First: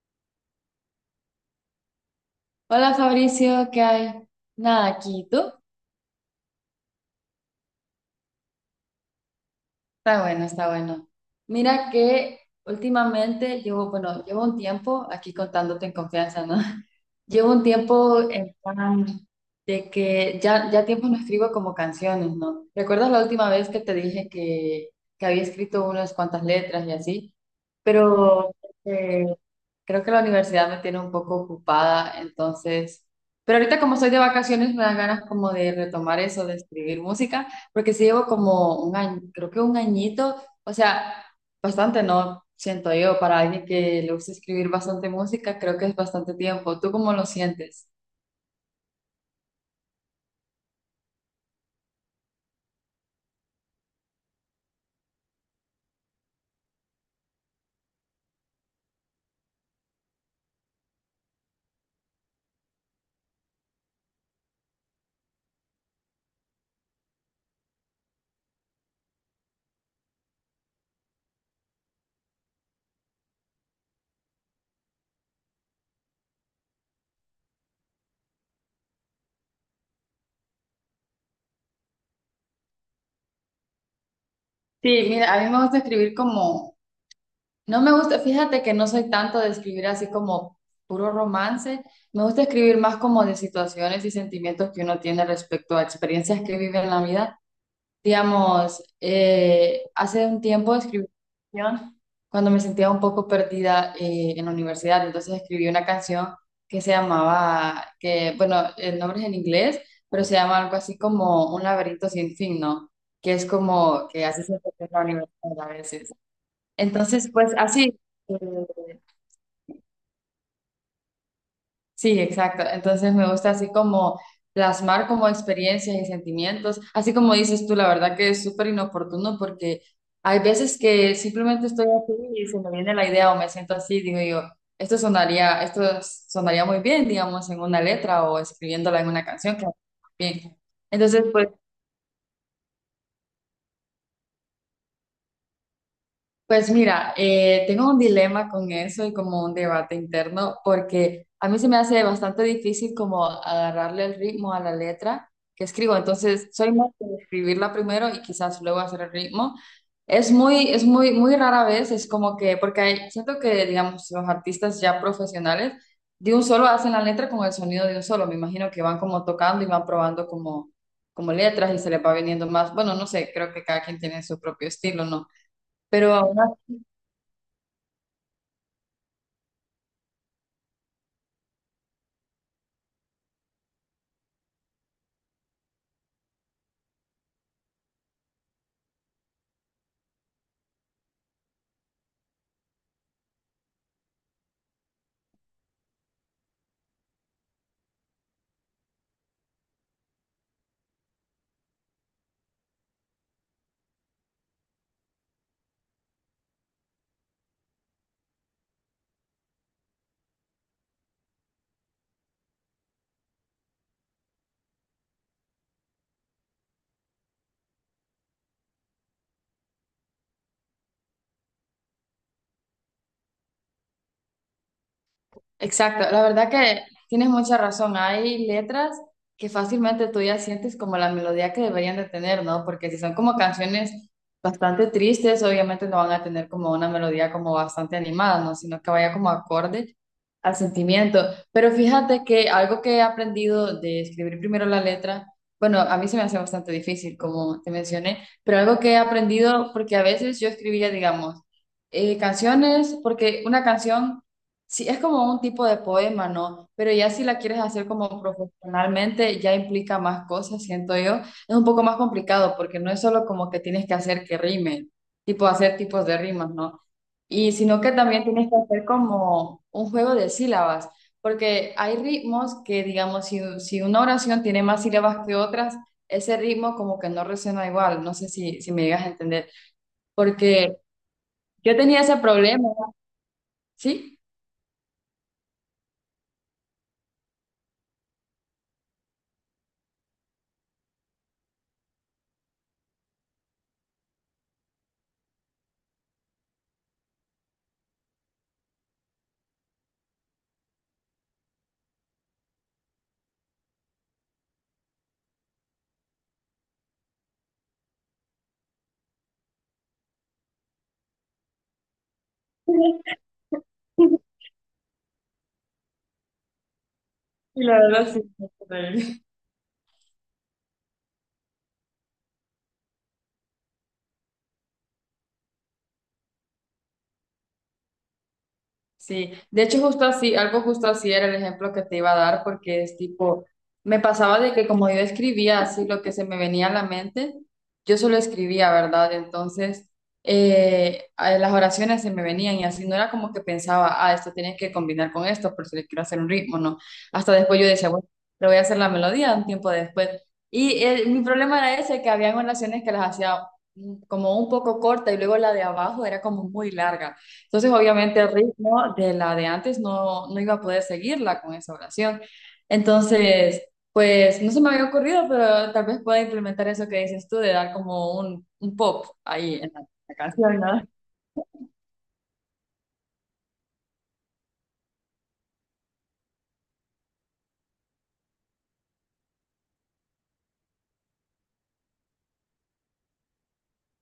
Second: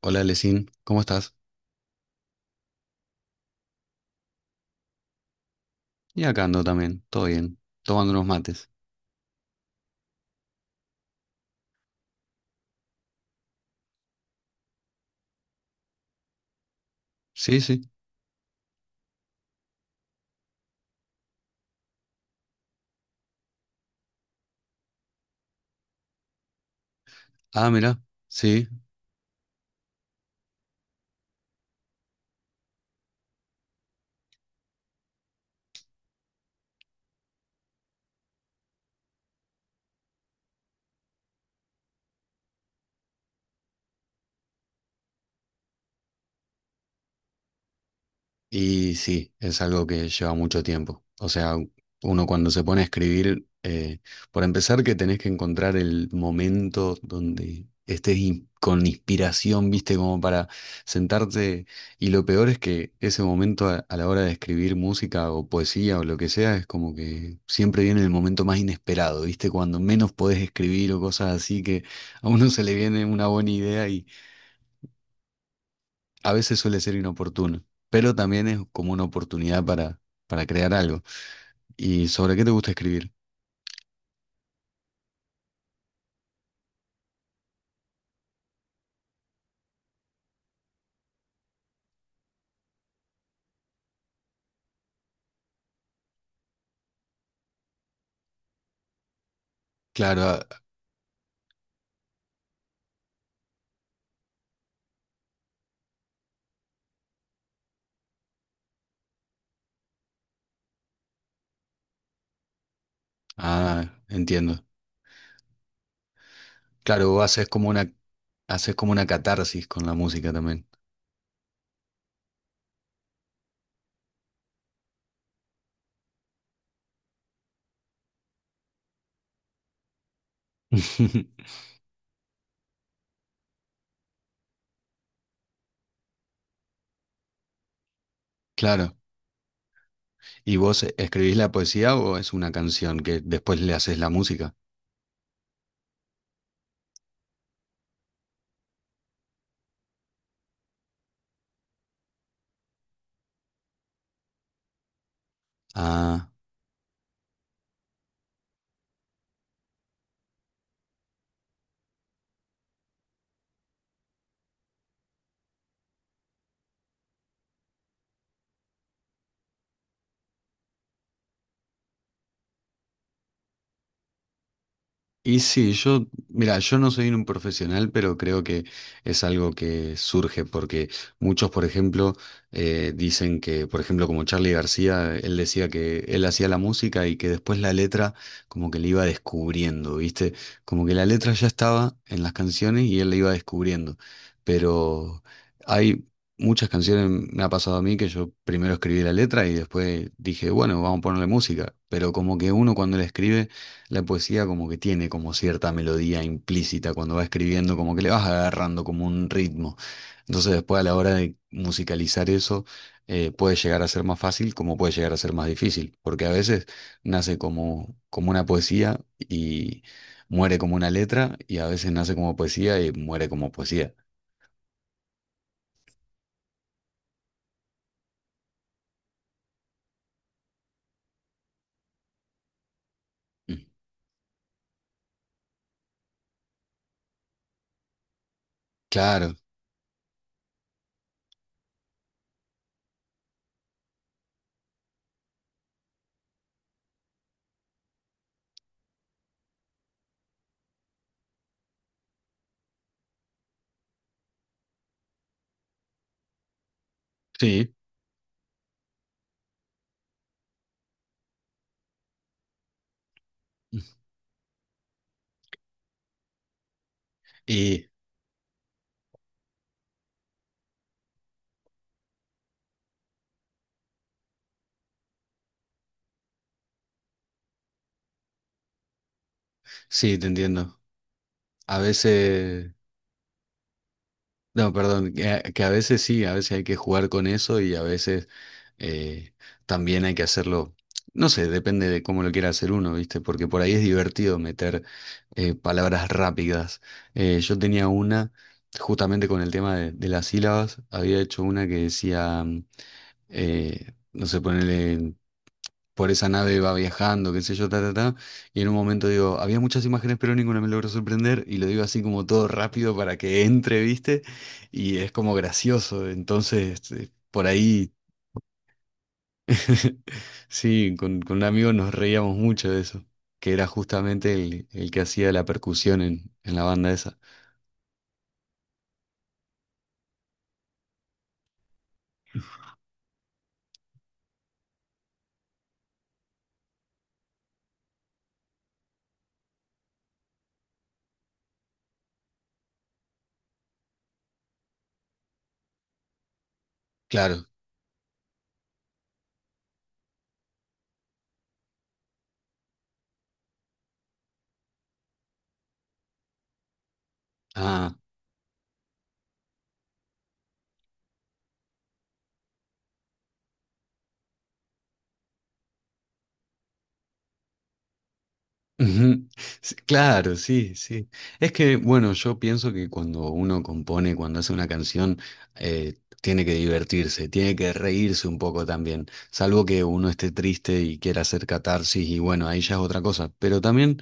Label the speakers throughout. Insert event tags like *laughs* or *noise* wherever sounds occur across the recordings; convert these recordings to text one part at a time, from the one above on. Speaker 1: Hola, Lesin, ¿cómo estás?
Speaker 2: Hola Fabricio, ¿qué hay? Nada, aquí, ¿y tú?
Speaker 1: Y acá ando también, todo bien, tomando unos mates.
Speaker 2: Está bueno, está bueno. Mira que últimamente llevo, bueno, llevo un tiempo, aquí contándote en confianza, ¿no? *laughs* Llevo
Speaker 1: Sí,
Speaker 2: un
Speaker 1: sí.
Speaker 2: tiempo en plan de que ya, ya tiempo no escribo como canciones, ¿no? ¿Recuerdas la última vez que te dije que había escrito unas cuantas letras y así?
Speaker 1: Ah, mira,
Speaker 2: Pero
Speaker 1: sí.
Speaker 2: eh, creo que la universidad me tiene un poco ocupada, entonces, pero ahorita como soy de vacaciones me dan ganas como de retomar eso, de escribir música, porque sí llevo como un año, creo que un añito, o sea, bastante, ¿no? Siento yo, para alguien que le gusta escribir bastante música, creo que es bastante tiempo. ¿Tú cómo lo sientes?
Speaker 1: Y sí, es algo que lleva mucho tiempo. O sea, uno cuando se pone a escribir, por empezar que tenés que encontrar el momento donde estés con inspiración, viste, como para sentarte. Y lo peor es que ese momento a la hora de escribir música o poesía o lo que sea, es como que siempre viene el momento más inesperado, viste, cuando menos podés escribir o cosas así, que a uno se le viene una buena idea. A veces suele ser inoportuno, pero también es como una oportunidad para crear algo. ¿Y sobre qué te gusta escribir?
Speaker 2: Sí, mira, a mí me gusta escribir como no me gusta, fíjate que no soy tanto de escribir así como puro romance, me gusta escribir más como de situaciones y sentimientos que uno tiene respecto a experiencias que vive en la vida. Digamos,
Speaker 1: Claro.
Speaker 2: hace un
Speaker 1: ah,
Speaker 2: tiempo escribí una canción cuando me sentía un poco perdida en la universidad, entonces escribí una canción que se llamaba, que bueno, el nombre es en inglés, pero se llama algo así como Un laberinto sin fin, ¿no? Que es
Speaker 1: ah,
Speaker 2: como que así se
Speaker 1: entiendo.
Speaker 2: siente en la universidad a veces.
Speaker 1: Claro, vos
Speaker 2: Entonces, pues así,
Speaker 1: haces como
Speaker 2: eh,
Speaker 1: una catarsis con la música también.
Speaker 2: sí, exacto. Entonces me gusta así como plasmar como experiencias y sentimientos, así como dices tú, la verdad que es súper inoportuno porque hay veces que
Speaker 1: *laughs*
Speaker 2: simplemente estoy así y se me viene la idea o me siento así, digo yo, esto sonaría muy bien, digamos, en una letra o
Speaker 1: Claro.
Speaker 2: escribiéndola en una canción, que
Speaker 1: ¿Y
Speaker 2: bien.
Speaker 1: vos
Speaker 2: Entonces,
Speaker 1: escribís
Speaker 2: pues
Speaker 1: la poesía o es una canción que después le haces la música?
Speaker 2: pues mira, tengo un dilema con eso y como un debate interno, porque a mí se me hace bastante difícil como agarrarle el ritmo a la letra que escribo.
Speaker 1: Ah.
Speaker 2: Entonces, soy más de escribirla primero y quizás luego hacer el ritmo. Es muy, muy rara vez, es como que, porque hay- siento que, digamos, los artistas ya profesionales de un solo hacen la letra con el sonido de un solo. Me imagino que van como tocando y van probando como, como letras y se les va viniendo más. Bueno, no sé, creo que cada quien tiene su propio estilo, ¿no?
Speaker 1: Y sí, yo,
Speaker 2: Pero aún
Speaker 1: mira, yo no soy un profesional, pero creo que es algo que surge porque muchos, por ejemplo, dicen que, por ejemplo, como Charly García, él decía que él hacía la música y que después la letra como que le iba descubriendo, ¿viste? Como que la letra ya estaba en las canciones y él la iba descubriendo. Pero hay muchas canciones, me ha pasado a mí que yo primero escribí la letra y después dije, bueno, vamos a ponerle música. Pero como que uno cuando la escribe la poesía, como que tiene como cierta melodía implícita cuando va escribiendo, como que le vas agarrando como un ritmo. Entonces, después, a la hora de musicalizar eso, puede llegar a ser más fácil como puede llegar a ser más difícil, porque a veces nace como, una poesía y muere como una letra, y a veces nace como poesía y muere como poesía.
Speaker 2: exacto, la verdad que tienes mucha razón. Hay letras que fácilmente tú ya sientes como la melodía que deberían de tener, ¿no? Porque si son como
Speaker 1: Mm.
Speaker 2: canciones bastante tristes, obviamente no van a tener como una melodía como bastante animada, ¿no? Sino que vaya como
Speaker 1: Claro,
Speaker 2: acorde al sentimiento. Pero fíjate que algo que he aprendido de escribir primero la letra, bueno, a mí se me hace bastante difícil, como te mencioné, pero algo que he aprendido, porque a veces yo escribía, digamos, canciones, porque una canción sí, es como un tipo de poema, ¿no? Pero ya si la quieres
Speaker 1: sí.
Speaker 2: hacer como profesionalmente, ya implica más cosas, siento yo. Es un poco más complicado porque no es solo como que tienes que hacer que rime, tipo hacer tipos de rimas, ¿no? Y sino
Speaker 1: Y
Speaker 2: que también tienes que hacer como un juego de sílabas, porque hay ritmos que, digamos, si, si una oración tiene más sílabas que otras, ese ritmo como que no resuena igual, no sé si, si me llegas a entender,
Speaker 1: sí, te
Speaker 2: porque
Speaker 1: entiendo.
Speaker 2: yo
Speaker 1: A
Speaker 2: tenía ese problema,
Speaker 1: veces,
Speaker 2: ¿sí?
Speaker 1: no, perdón, que a veces sí, a veces hay que jugar con eso, y a veces eh, también hay que hacerlo, no sé, depende de cómo lo quiera hacer uno, ¿viste? Porque por ahí es divertido meter palabras rápidas. Yo tenía una, justamente con el tema de las sílabas, había hecho una que decía, no sé, ponerle, por esa nave va viajando, qué sé yo, ta, ta, ta. Y en un momento digo, había muchas imágenes, pero ninguna me logró sorprender, y lo digo así como todo rápido para que entre, ¿viste?
Speaker 2: *laughs*
Speaker 1: Y es como gracioso, entonces, por
Speaker 2: Y la
Speaker 1: ahí.
Speaker 2: verdad sí, no sé por qué.
Speaker 1: *laughs* Sí, con un amigo nos reíamos mucho de eso, que era justamente el que hacía la percusión en la banda esa.
Speaker 2: Sí, de hecho justo así, algo justo así era el ejemplo que te iba a dar porque es tipo, me pasaba de que como yo escribía así lo que se me venía a la mente, yo solo escribía, ¿verdad? Entonces las oraciones se me venían y así no era como que pensaba, ah, esto tiene que combinar con esto por si le quiero hacer un ritmo, no. Hasta
Speaker 1: Claro.
Speaker 2: después yo decía, bueno, le voy a hacer la melodía un tiempo después. Y mi problema era ese, que habían oraciones que las hacía como un poco corta y luego la de abajo era como muy larga. Entonces,
Speaker 1: Ah,
Speaker 2: obviamente, el ritmo de la de antes no, no iba a poder seguirla con esa oración. Entonces, pues no se me había ocurrido, pero tal vez pueda implementar eso que dices tú de dar como un pop
Speaker 1: ujú.
Speaker 2: ahí en
Speaker 1: Sí,
Speaker 2: la, la
Speaker 1: claro,
Speaker 2: canción,
Speaker 1: sí,
Speaker 2: ¿no?
Speaker 1: sí. Es que, bueno, yo pienso que cuando uno compone, cuando hace una canción, eh, tiene que divertirse, tiene que reírse un poco también, salvo que uno esté triste y quiera hacer catarsis, y bueno, ahí ya es otra cosa. Pero también,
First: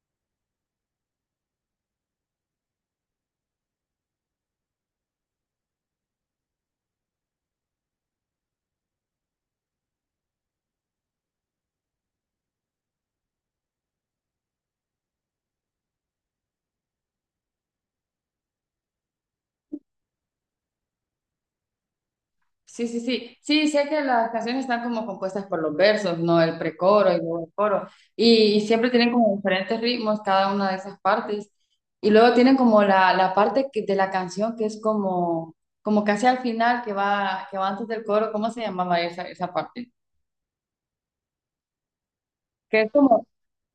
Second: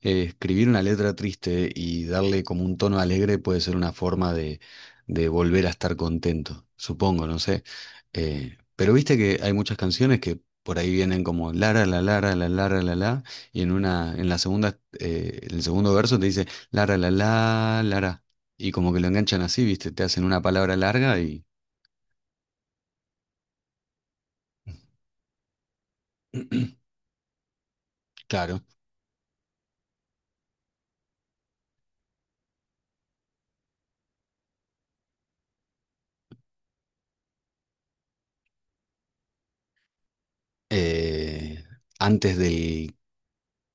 Speaker 1: escribir una letra triste y darle como un tono alegre puede ser una forma de volver a estar contento, supongo, no sé. Pero viste que hay muchas canciones que por ahí vienen como la la, la la, la la la, la, la, y en una, en el segundo verso te dice Lara la la Lara, y como que lo enganchan así, ¿viste? Te hacen una palabra larga y
Speaker 2: Sí, sí, sí. Sí, sé que las canciones están como compuestas por los versos, ¿no? El
Speaker 1: *clears throat*
Speaker 2: precoro y luego el coro. Y
Speaker 1: claro.
Speaker 2: siempre tienen como diferentes ritmos cada una de esas partes. Y luego tienen como la parte que- de la canción que es como, como casi al final, que va antes del coro. ¿Cómo se llamaba esa, esa parte?
Speaker 1: eh, antes
Speaker 2: Que es
Speaker 1: del
Speaker 2: como,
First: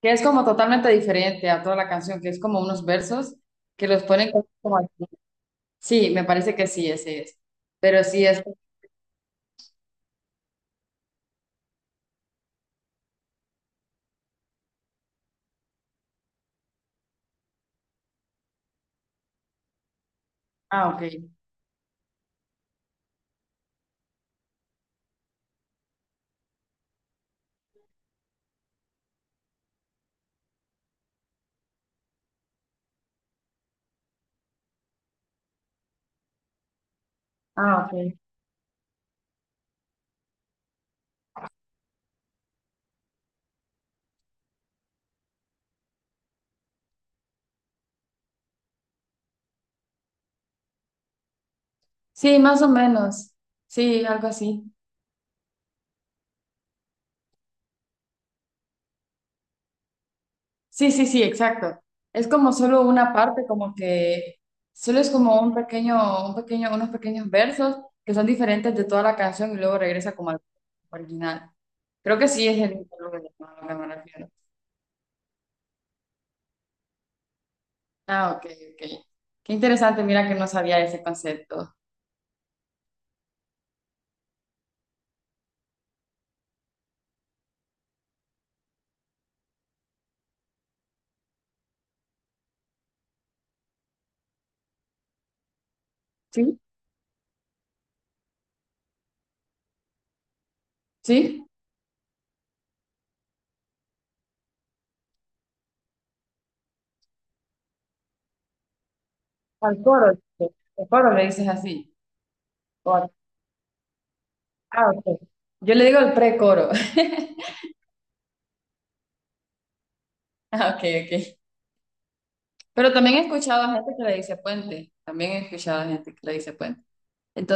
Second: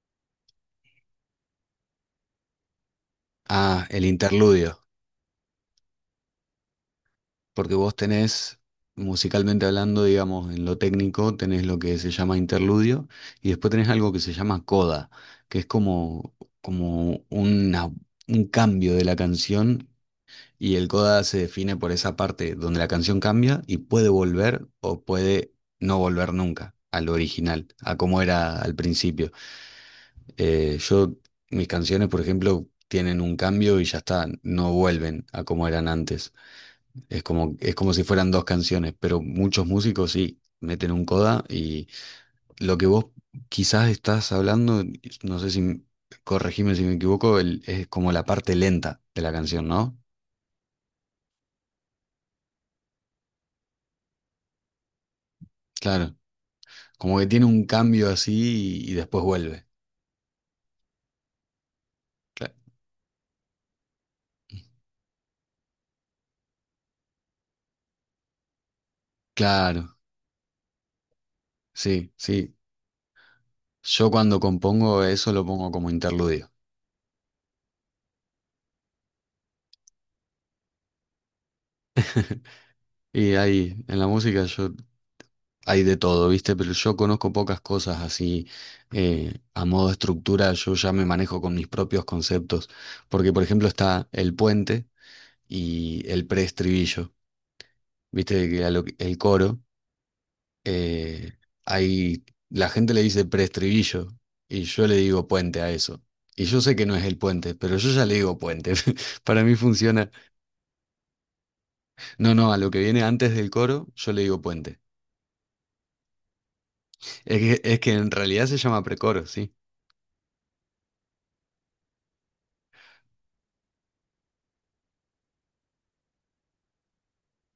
Speaker 2: que es como totalmente diferente a toda la canción, que es como unos versos que
Speaker 1: el
Speaker 2: los ponen como
Speaker 1: interludio.
Speaker 2: al final. Sí, me parece que sí, ese es.
Speaker 1: Porque vos
Speaker 2: Pero sí es.
Speaker 1: tenés, musicalmente hablando, digamos, en lo técnico, tenés lo que se llama interludio, y después tenés algo que se llama coda, que es como, como una, un cambio de la canción. Y el
Speaker 2: Ah, ok.
Speaker 1: coda se define por esa parte donde la canción cambia y puede volver o puede no volver nunca al original, a cómo era al principio. Eh, yo, Mis canciones, por ejemplo, tienen un cambio y ya está, no vuelven a como eran antes. Es
Speaker 2: Ah,
Speaker 1: como si
Speaker 2: ok.
Speaker 1: fueran dos canciones, pero muchos músicos sí meten un coda, y lo que vos quizás estás hablando, no sé si, corregime si me equivoco, es como la parte lenta de la canción, ¿no?
Speaker 2: Sí, más o menos. Sí, algo así.
Speaker 1: Claro. Como que tiene un cambio así, y después vuelve.
Speaker 2: Sí, sí, sí, exacto. Es como
Speaker 1: Cla-
Speaker 2: solo una parte, como que solo es como un pequeño, unos pequeños versos que son diferentes de toda la canción y luego
Speaker 1: claro,
Speaker 2: regresa como al original.
Speaker 1: sí,
Speaker 2: Creo que sí
Speaker 1: sí.
Speaker 2: es el mismo lo que a lo que me
Speaker 1: Yo
Speaker 2: refiero.
Speaker 1: cuando compongo eso lo pongo como interludio.
Speaker 2: Ah, ok, ok. Qué interesante, mira que no sabía ese concepto.
Speaker 1: *laughs* Y ahí, en la música, yo hay de todo, ¿viste? Pero yo conozco pocas cosas así, a modo de estructura, yo ya me manejo con mis propios conceptos, porque por ejemplo está el puente y el
Speaker 2: ¿Sí?
Speaker 1: preestribillo, ¿viste? Que a el coro. eh,
Speaker 2: ¿Sí?
Speaker 1: hay, la gente le dice preestribillo y yo le digo puente a eso. Y yo sé que no es el puente, pero yo ya le digo puente. *laughs* Para mí
Speaker 2: Al
Speaker 1: funciona.
Speaker 2: coro, dice, al coro le dices así.
Speaker 1: No, no, a lo que
Speaker 2: O
Speaker 1: viene
Speaker 2: al-
Speaker 1: antes del coro, yo le digo puente.
Speaker 2: ah, ok. Yo le digo el precoro. *laughs*
Speaker 1: Es que en realidad se llama precoro, sí.
Speaker 2: Ah, ok, ok. Pero también he escuchado a gente que le dice puente. También he escuchado a gente que le dice puente.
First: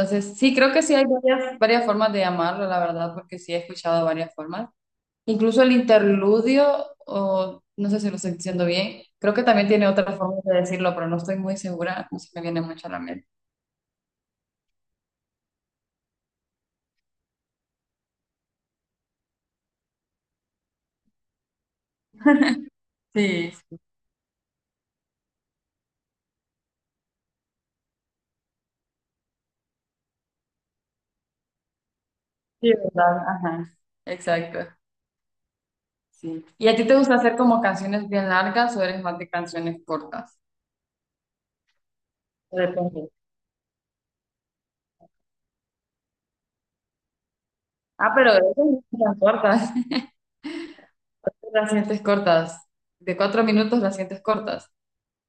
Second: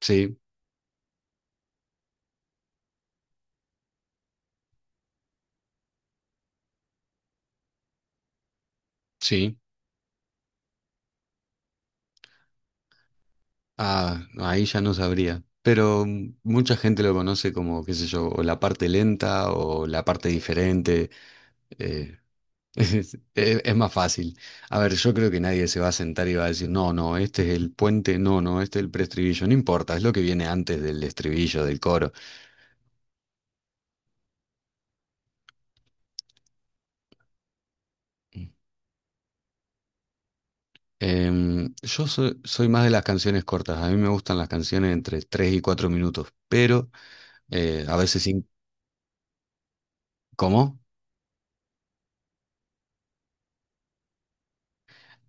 Speaker 1: Sí,
Speaker 2: sí, creo que sí hay varias, varias formas de llamarlo, la verdad, porque sí he escuchado varias formas. Incluso el interludio, o no sé si lo estoy diciendo bien, creo que
Speaker 1: sí.
Speaker 2: también tiene otra forma de decirlo, pero no estoy muy segura, no se me viene mucho a la mente.
Speaker 1: Ah, no, ahí ya no sabría. Pero mm, mucha gente lo conoce como, qué sé yo, o la parte lenta o la parte diferente. eh, Es, es
Speaker 2: Sí,
Speaker 1: más fácil. A ver, yo creo que nadie se va a sentar y va a decir, no, no, este es el puente, no, no, este es el preestribillo, no importa, es lo que viene antes del estribillo, del coro.
Speaker 2: sí, ¿verdad? Ajá, exacto. Sí. ¿Y a ti te gusta hacer como canciones bien largas o eres más de canciones cortas?
Speaker 1: Yo soy más de las
Speaker 2: Depende.
Speaker 1: canciones cortas, a mí me gustan las canciones entre 3 y 4 minutos, pero a
Speaker 2: Ah,
Speaker 1: veces,
Speaker 2: pero de esas no son tan cortas. *laughs*
Speaker 1: ¿cómo?
Speaker 2: Las sientes cortas. De 4 minutos las sientes cortas.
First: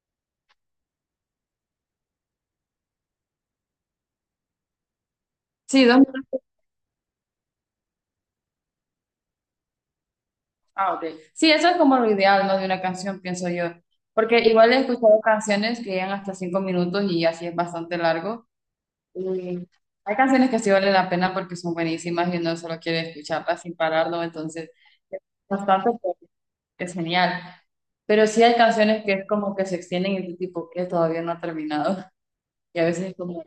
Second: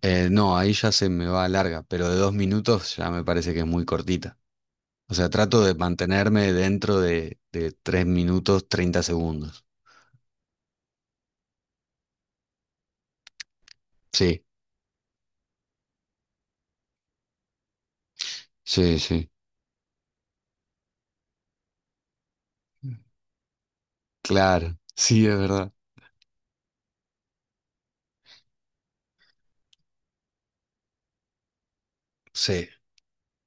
Speaker 1: No, ahí ya se me va larga, pero de 2 minutos ya me parece que es muy cortita. O sea, trato de
Speaker 2: Sí, 2 minutos.
Speaker 1: mantenerme dentro de 3 minutos 30 segundos.
Speaker 2: Ah, ok. Sí, eso es como lo ideal, ¿no? De una canción, pienso yo. Porque
Speaker 1: Sí,
Speaker 2: igual he escuchado canciones que llegan hasta 5 minutos y así es bastante largo.
Speaker 1: sí, sí.
Speaker 2: Y hay canciones que sí valen la pena porque son buenísimas y uno solo quiere escucharlas sin pararlo, entonces
Speaker 1: Claro,
Speaker 2: es
Speaker 1: sí, es verdad.
Speaker 2: bastante, pues, es genial. Pero sí hay canciones que es como que se extienden y tú tipo que todavía no ha terminado.
Speaker 1: Sí.
Speaker 2: Y a veces es como,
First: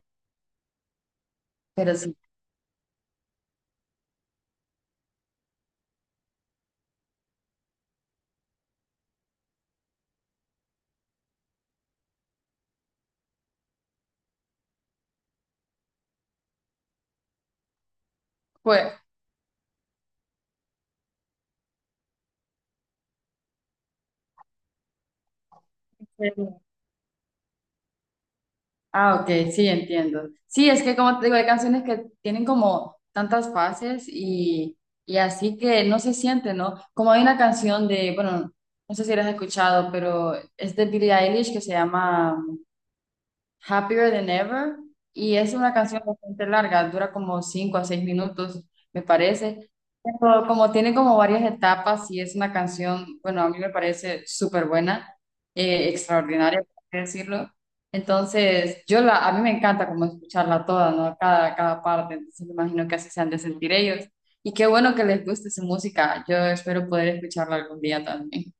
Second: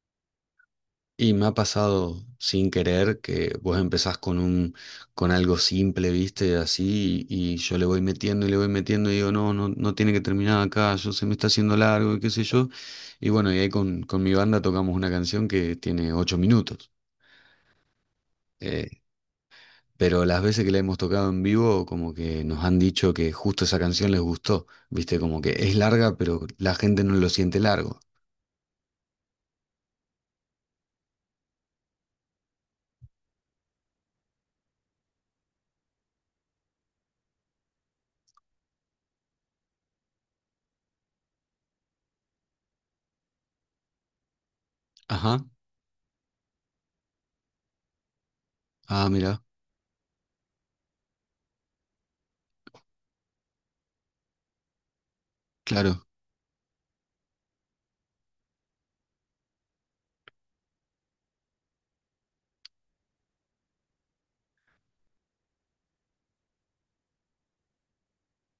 Speaker 1: Y me ha
Speaker 2: pero sí.
Speaker 1: pasado sin querer que vos empezás con algo simple, viste, así, y yo le voy metiendo y le voy metiendo y digo, no, no, no tiene que terminar acá, yo se me está haciendo largo y qué sé yo. Y bueno, y ahí con mi banda tocamos una canción que tiene 8 minutos.
Speaker 2: Pues,
Speaker 1: Eh, pero las veces que la hemos tocado en vivo, como que nos han dicho que justo esa canción les gustó, viste, como que es larga, pero la gente no lo siente largo.
Speaker 2: ah, ok, sí, entiendo. Sí, es que como te digo, hay canciones que tienen como tantas fases y así que no se siente, ¿no? Como hay una canción de, bueno, no sé si la has escuchado, pero es de Billie Eilish que se llama Happier Than Ever, y
Speaker 1: Ajá.
Speaker 2: es una canción bastante larga, dura como 5 a 6 minutos, me
Speaker 1: Ah, mira,
Speaker 2: parece. Pero como tiene como varias etapas y es una canción, bueno, a mí me parece súper buena,
Speaker 1: claro.
Speaker 2: extraordinaria, por así decirlo. Entonces, yo la, a mí me encanta como escucharla toda, ¿no? Cada, cada parte, entonces me imagino que así se han de sentir ellos. Y qué bueno que les guste su música, yo espero poder escucharla algún día también.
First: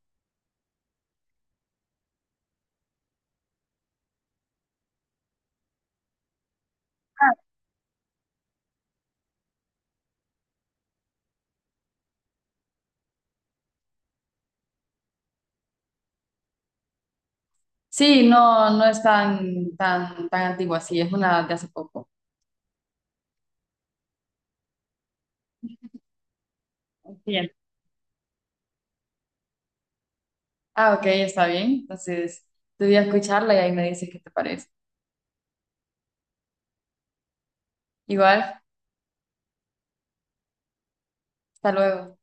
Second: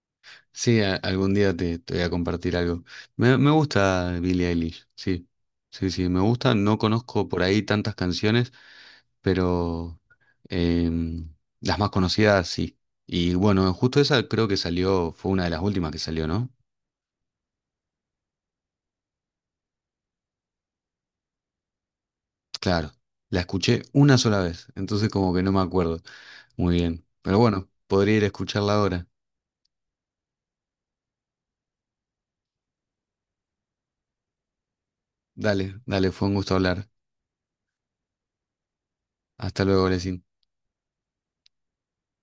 Speaker 1: Sí, algún día te voy a compartir algo. Me gusta Billie Eilish, sí. Sí, sí, me gusta. No conozco por ahí tantas canciones, pero em, las más conocidas sí. Y bueno, justo esa creo que salió, fue una de las últimas que salió, ¿no?
Speaker 2: Sí, no, no es tan, tan, tan antigua, sí, es una de hace poco.
Speaker 1: Claro, la escuché una sola vez, entonces como que no me acuerdo muy bien.
Speaker 2: Sí,
Speaker 1: Pero bueno, podría ir a escucharla ahora.
Speaker 2: ah, ok, está bien. Entonces, te voy a escucharla y ahí me dices qué te parece.
Speaker 1: Dale, dale, fue un gusto hablar.
Speaker 2: Igual,
Speaker 1: Hasta luego, Lesin.
Speaker 2: hasta luego.